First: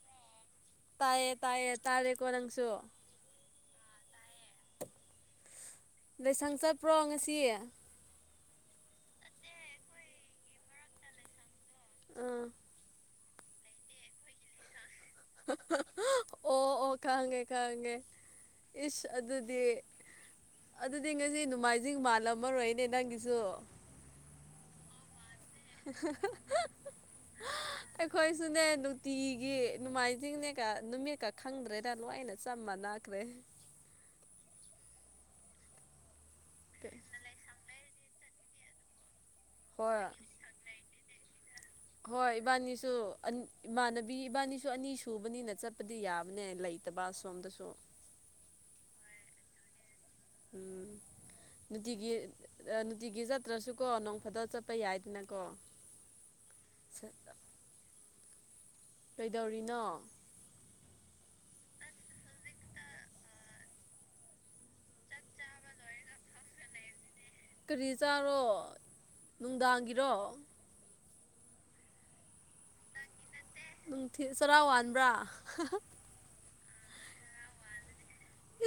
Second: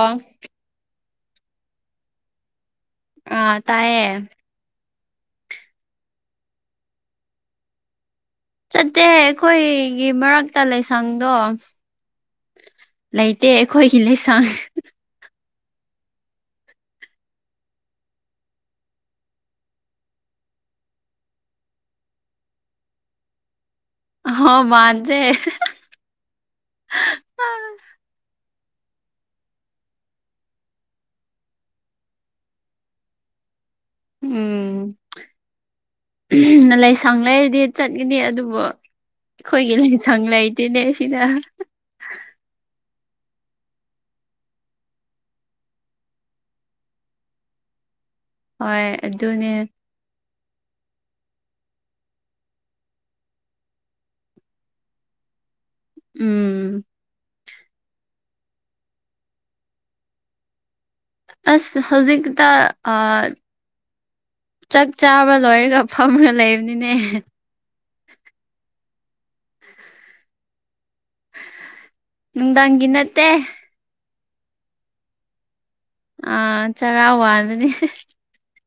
ꯑꯥ ꯇꯥꯏꯌꯦ ꯇꯥꯏꯌꯦ ꯇꯥꯔꯦꯀꯣ ꯅꯪꯁꯨ ꯑꯥ ꯇꯥꯏꯌꯦ ꯂꯥꯏꯁꯪ ꯆꯠꯄ꯭ꯔꯣ ꯉꯁꯤ ꯆꯠꯇꯦ ꯑꯩꯈꯣꯏꯒꯤ ꯃꯔꯛꯇ ꯂꯩꯥꯁꯪꯗꯣ ꯑꯥ ꯂꯩꯇꯦ ꯑꯩꯈꯣꯏꯒꯤ ꯂꯩꯁꯡ ꯑꯣ ꯑꯣ ꯈꯥꯡꯉꯦ ꯈꯥꯡꯉꯦ ꯏꯁ ꯑꯗꯨꯗꯤ ꯑꯗꯨꯗꯤ ꯉꯁꯤ ꯅꯣꯡꯃꯥꯏꯖꯤꯡ ꯃꯥꯜꯂꯝꯃꯔꯣꯏꯅꯦ ꯅꯪꯒꯤꯁꯨ꯫ ꯑꯍ ꯃꯥꯟꯗ꯭ꯔꯦ [unintelligible] ꯑꯩꯈꯣꯏꯁꯨꯅꯦ ꯅꯨꯡꯇꯤꯒꯤ ꯅꯣꯡꯃꯥꯏꯖꯤꯡꯅꯦꯒ ꯅꯨꯃꯤꯠꯀ ꯈꯪꯗ꯭ꯔꯦꯗ ꯂꯣꯏꯅ ꯆꯞ ꯃꯥꯅꯈ꯭ꯔꯦ ꯎꯝ ꯅ ꯂꯩꯁꯪ ꯂꯩꯔꯗꯤ ꯆꯠꯉꯅꯤ ꯑꯗꯨꯕꯨ ꯑꯩꯈꯣꯏꯒꯤ ꯍꯣꯏ ꯂꯥꯏꯁꯪ ꯂꯩꯇꯦꯅꯦ ꯁꯤꯗ꯫ ꯍꯣꯏ ꯏꯕꯥꯅꯤꯁꯨ ꯑꯟ ꯏꯃꯥꯟꯅꯕꯤ ꯏꯕꯥꯅꯤꯁꯨ ꯑꯅꯤ ꯁꯨꯕꯅꯤꯅ ꯆꯠꯄꯗꯤ ꯌꯥꯕꯅꯦ ꯂꯩ ꯇꯕ ꯁꯣꯝꯗꯁꯨ ꯍꯣꯏ ꯑꯗꯨꯅꯦ ꯎꯝ ꯅꯨꯇꯤꯒꯤ ꯑꯥ ꯅꯨꯇꯤꯒꯤ ꯆꯠꯇ꯭ꯔꯁꯨꯀꯣ ꯅꯣꯡ ꯐꯥꯗꯣꯛ ꯆꯠꯄ ꯌꯥꯏꯗꯅꯀꯣ꯫ ꯎꯝ ꯀꯩꯗꯧꯔꯤꯅꯣ? ꯑꯁ ꯍꯧꯖꯤꯛꯇ ꯑꯥ ꯆꯥꯛ ꯆꯥꯕ ꯂꯣꯏꯔꯒ ꯐꯝꯔ ꯂꯩꯕꯅꯤꯅꯦ꯫ ꯀꯔꯤ ꯆꯥꯔꯣ ꯅꯨꯡꯗꯥꯡꯒꯤꯔꯣ? ꯅꯨꯡꯗꯥꯡꯒꯤ ꯅꯠꯇꯦ ꯅꯨꯡꯊꯤꯟ ꯆꯔꯥ ꯋꯥꯟꯕ꯭ꯔꯥ? ꯑꯥ ꯆꯔꯥ ꯋꯥꯟꯕꯅꯤ꯫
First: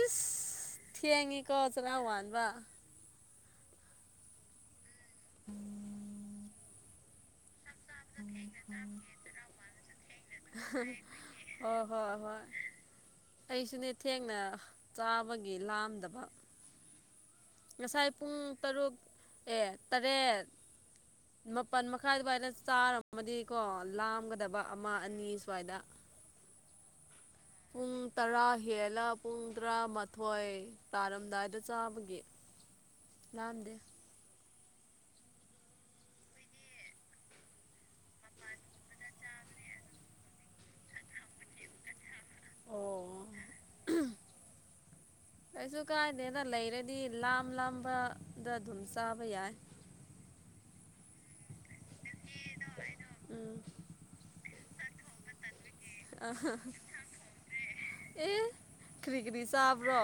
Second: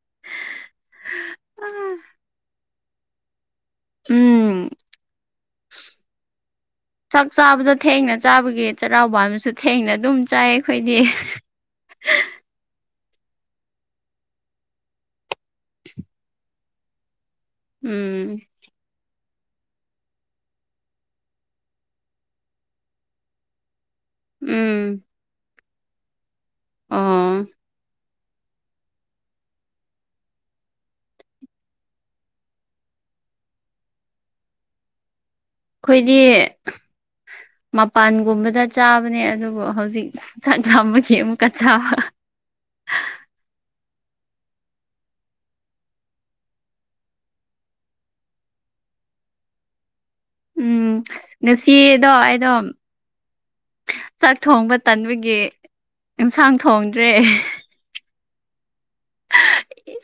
ꯏꯁ ꯊꯦꯡꯉꯤ ꯀꯣ ꯆꯔꯥ ꯋꯥꯟꯕ ꯎꯝ [unintelligible] ꯆꯥꯛ ꯆꯥꯕꯗꯣ ꯊꯦꯡꯅ ꯆꯥꯕꯒꯤ ꯆꯩꯔꯥꯋꯥꯟꯕꯁꯨ ꯊꯦꯡꯅ ꯑꯗꯨꯝ ꯆꯥꯏ ꯑꯩꯈꯣꯏꯗꯤ ꯫ ꯑꯣ ꯍꯣꯏ ꯍꯣ ꯑꯩꯁꯨꯅꯦ ꯊꯦꯡꯅ ꯆꯥꯕꯒꯤ ꯂꯥꯝꯗꯕ꯫ ꯉꯁꯥꯏ ꯄꯨꯡ ꯎꯝ ꯇꯔꯨꯛ ꯑꯦ ꯇꯔꯦꯠ ꯃꯥꯄꯟ ꯃꯈꯥꯏ ꯑꯗꯨꯋꯥꯥꯏꯅ ꯆꯥꯔ ꯃꯗꯤꯀꯣ ꯂꯥꯝꯒꯗꯕ ꯑꯃ ꯎꯝ ꯑꯅꯤ ꯁ꯭ꯋꯥꯏꯗ ꯑꯣ ꯄꯨꯡ ꯇꯔꯥ ꯍꯦꯜꯂ ꯄꯨꯡ ꯇꯔꯥꯃꯥꯊꯣꯏ ꯇꯥꯔꯝꯗꯥꯏꯗ ꯆꯥꯕꯒꯤ ꯂꯥꯝꯗꯦ꯫ ꯈꯣꯏꯗꯤ ꯃꯄꯥꯟꯒꯨꯝꯕꯗ ꯆꯥꯕꯅꯦ ꯑꯗꯨꯕꯨ ꯍꯧꯖꯤꯛ ꯆꯥꯛ ꯂꯥꯝꯕꯒꯤ ꯑꯃꯨꯛꯀ ꯆꯥꯕ꯫ ꯑꯣ ꯀꯩꯁꯨ ꯀꯥꯏꯗꯦꯅ ꯂꯩꯔꯗꯤ ꯂꯥꯝ ꯂꯥꯝꯕꯗ ꯑꯗꯨꯝ ꯆꯥꯕ ꯌꯥꯏ꯫ ꯎꯝ ꯉꯁꯤꯗꯣ ꯑꯩꯗꯣ ꯎꯝ ꯆꯥꯛ ꯊꯣꯡꯕ ꯇꯟꯕꯒꯤ ꯑ ꯑꯦꯟꯁꯥꯡ ꯊꯣꯡꯗ꯭ꯔꯦ꯫ ꯑꯦ ꯀ꯭ꯔꯤ ꯀ꯭ꯔꯤ ꯆꯥꯕ꯭ꯔꯣ?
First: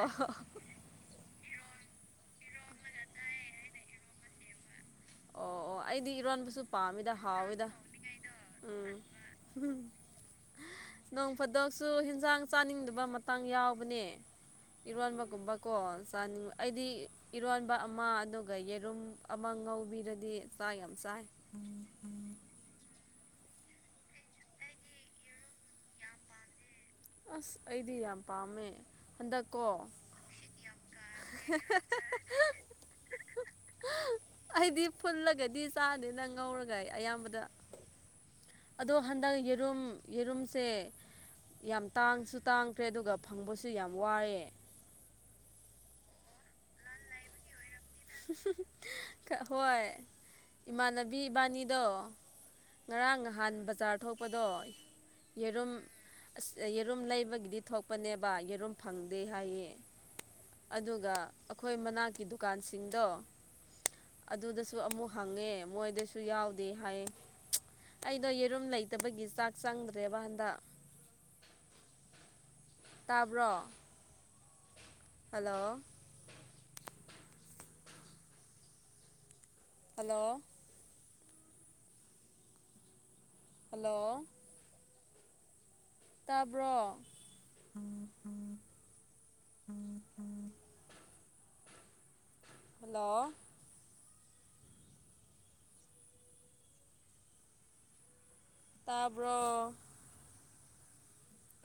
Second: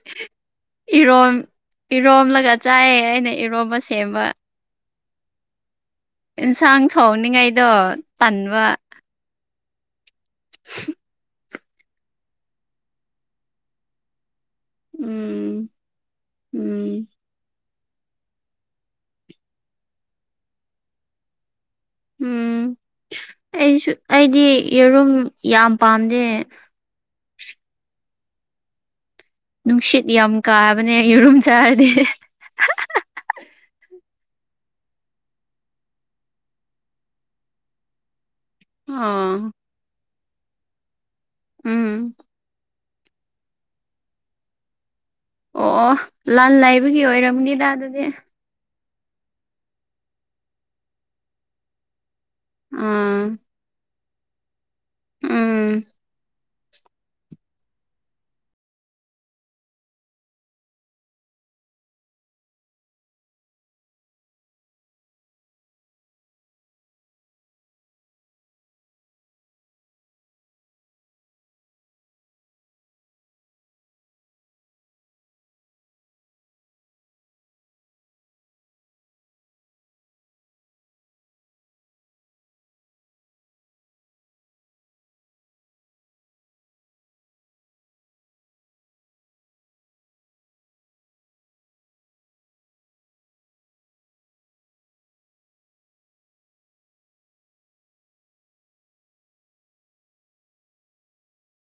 ꯏꯔꯣꯝ ꯏꯔꯣꯝꯂꯒ ꯆꯥꯏꯑꯦ ꯑꯩꯅ ꯏꯔꯣꯝꯕ ꯁꯦꯝꯕ ꯫ ꯑꯣ ꯑꯣ ꯑꯩꯗꯤ ꯏꯔꯣꯟꯕꯁꯨ ꯏꯟꯁꯥꯡ ꯄꯥꯝꯃꯤꯗ ꯍꯥꯎꯋꯤꯗ ꯊꯣꯡꯅꯤꯡꯉꯥꯏꯗꯣ ꯇꯟꯕ ꯎꯝ [unintelligible] ꯅꯣꯡ ꯐꯗꯣꯛꯁꯨ ꯍꯤꯟꯖꯥꯡ ꯆꯥꯅꯤꯡꯗꯕ ꯃꯇꯥꯡ ꯌꯥꯎꯕꯅꯦ ꯏꯔꯣꯟꯕꯒꯨꯝꯕ ꯎꯝ ꯀꯣ ꯆꯥꯅꯤꯡꯕ ꯑꯩꯗꯤ ꯎꯝ ꯏꯔꯣꯟꯕ ꯑꯃ ꯑꯗꯨꯒ ꯌꯦꯔꯨꯝ ꯑꯃ ꯉꯧꯕꯤ ꯗꯗꯤ ꯆꯥꯛ ꯌꯥꯝ ꯆꯥꯏ ꯎꯝ ꯑꯩꯁꯨ ꯑꯩꯗꯤ ꯌꯦꯔꯨꯝ ꯌꯥꯝ ꯄꯥꯝꯗꯦ꯫ ꯑꯁ ꯑꯩꯗꯤ ꯌꯥꯝ ꯄꯥꯝꯃꯦ꯫ ꯍꯟꯗꯛꯀꯣ ꯅꯨꯡꯁꯤꯠ ꯌꯥꯝ ꯀꯥꯕꯅꯦ ꯌꯦꯔꯨꯝ ꯆꯥꯔꯗꯤ ꯑꯩꯗꯤ ꯐꯨꯜꯂꯒꯗꯤ ꯆꯥꯗꯦ ꯉꯧꯔꯒ ꯑꯌꯥꯝꯕꯗ ꯑꯗꯣ ꯍꯟꯗꯛ ꯑꯣ ꯌꯦꯔꯨꯝ ꯌꯦꯔꯨꯝꯁꯦ ꯌꯥꯝ ꯎꯝ ꯇꯥꯡꯁꯨ ꯇꯥꯡ ꯀ꯭ꯔꯦ ꯑꯗꯨꯒ ꯐꯪꯕꯁꯨ ꯌꯥꯝ ꯋꯥꯏꯌꯦ ꯑꯣ ꯑꯣ ꯂꯥꯟ ꯂꯥꯏꯕꯒꯤ ꯑꯣꯏꯔꯝꯅꯤꯗ ꯑꯗꯨꯗꯤ ꯍꯣꯏ ꯏꯃꯥꯟꯅꯕꯤ ꯏꯕꯥꯟꯅꯤꯗꯣ ꯉꯔꯥꯡ ꯑꯥ ꯉꯍꯥꯟ ꯕꯖꯥꯔ ꯊꯣꯛꯄꯗꯣ ꯎꯝ ꯌꯦꯔꯨꯝ ꯑꯁ ꯌꯦꯔꯨꯝ ꯂꯩꯕꯒꯤꯗꯤ ꯊꯣꯛꯄꯅꯦꯕ ꯌꯦꯔꯨꯝ ꯐꯪꯗꯦ ꯍꯥꯏꯌꯦ꯫ ꯑꯗꯨꯒ ꯑꯩꯈꯣꯏ ꯃꯅꯥꯛꯀꯤ ꯗꯨꯀꯥꯟꯁꯤꯡꯗꯣ ꯑꯗꯨꯗꯁꯨ ꯑꯃꯨꯛ ꯍꯪꯉꯦ ꯃꯣꯏꯗꯁꯨ ꯌꯥꯎꯗꯦ ꯍꯥꯏꯌꯦ꯫ ꯑꯩꯩꯗꯣ ꯌꯦꯔꯨꯝ ꯂꯩꯇꯕꯒꯤ ꯆꯥꯛ ꯆꯪꯗ꯭ꯔꯦꯕ ꯍꯟꯗꯛ꯫ ꯇꯥꯕ꯭ꯔꯣ ꯍꯜꯂꯣ ꯍꯜꯂꯣ ꯍꯜꯂꯣ ꯇꯥꯕ꯭ꯔꯣ [unintelligible] ꯍꯜꯂꯣ ꯇꯥꯕꯔꯣ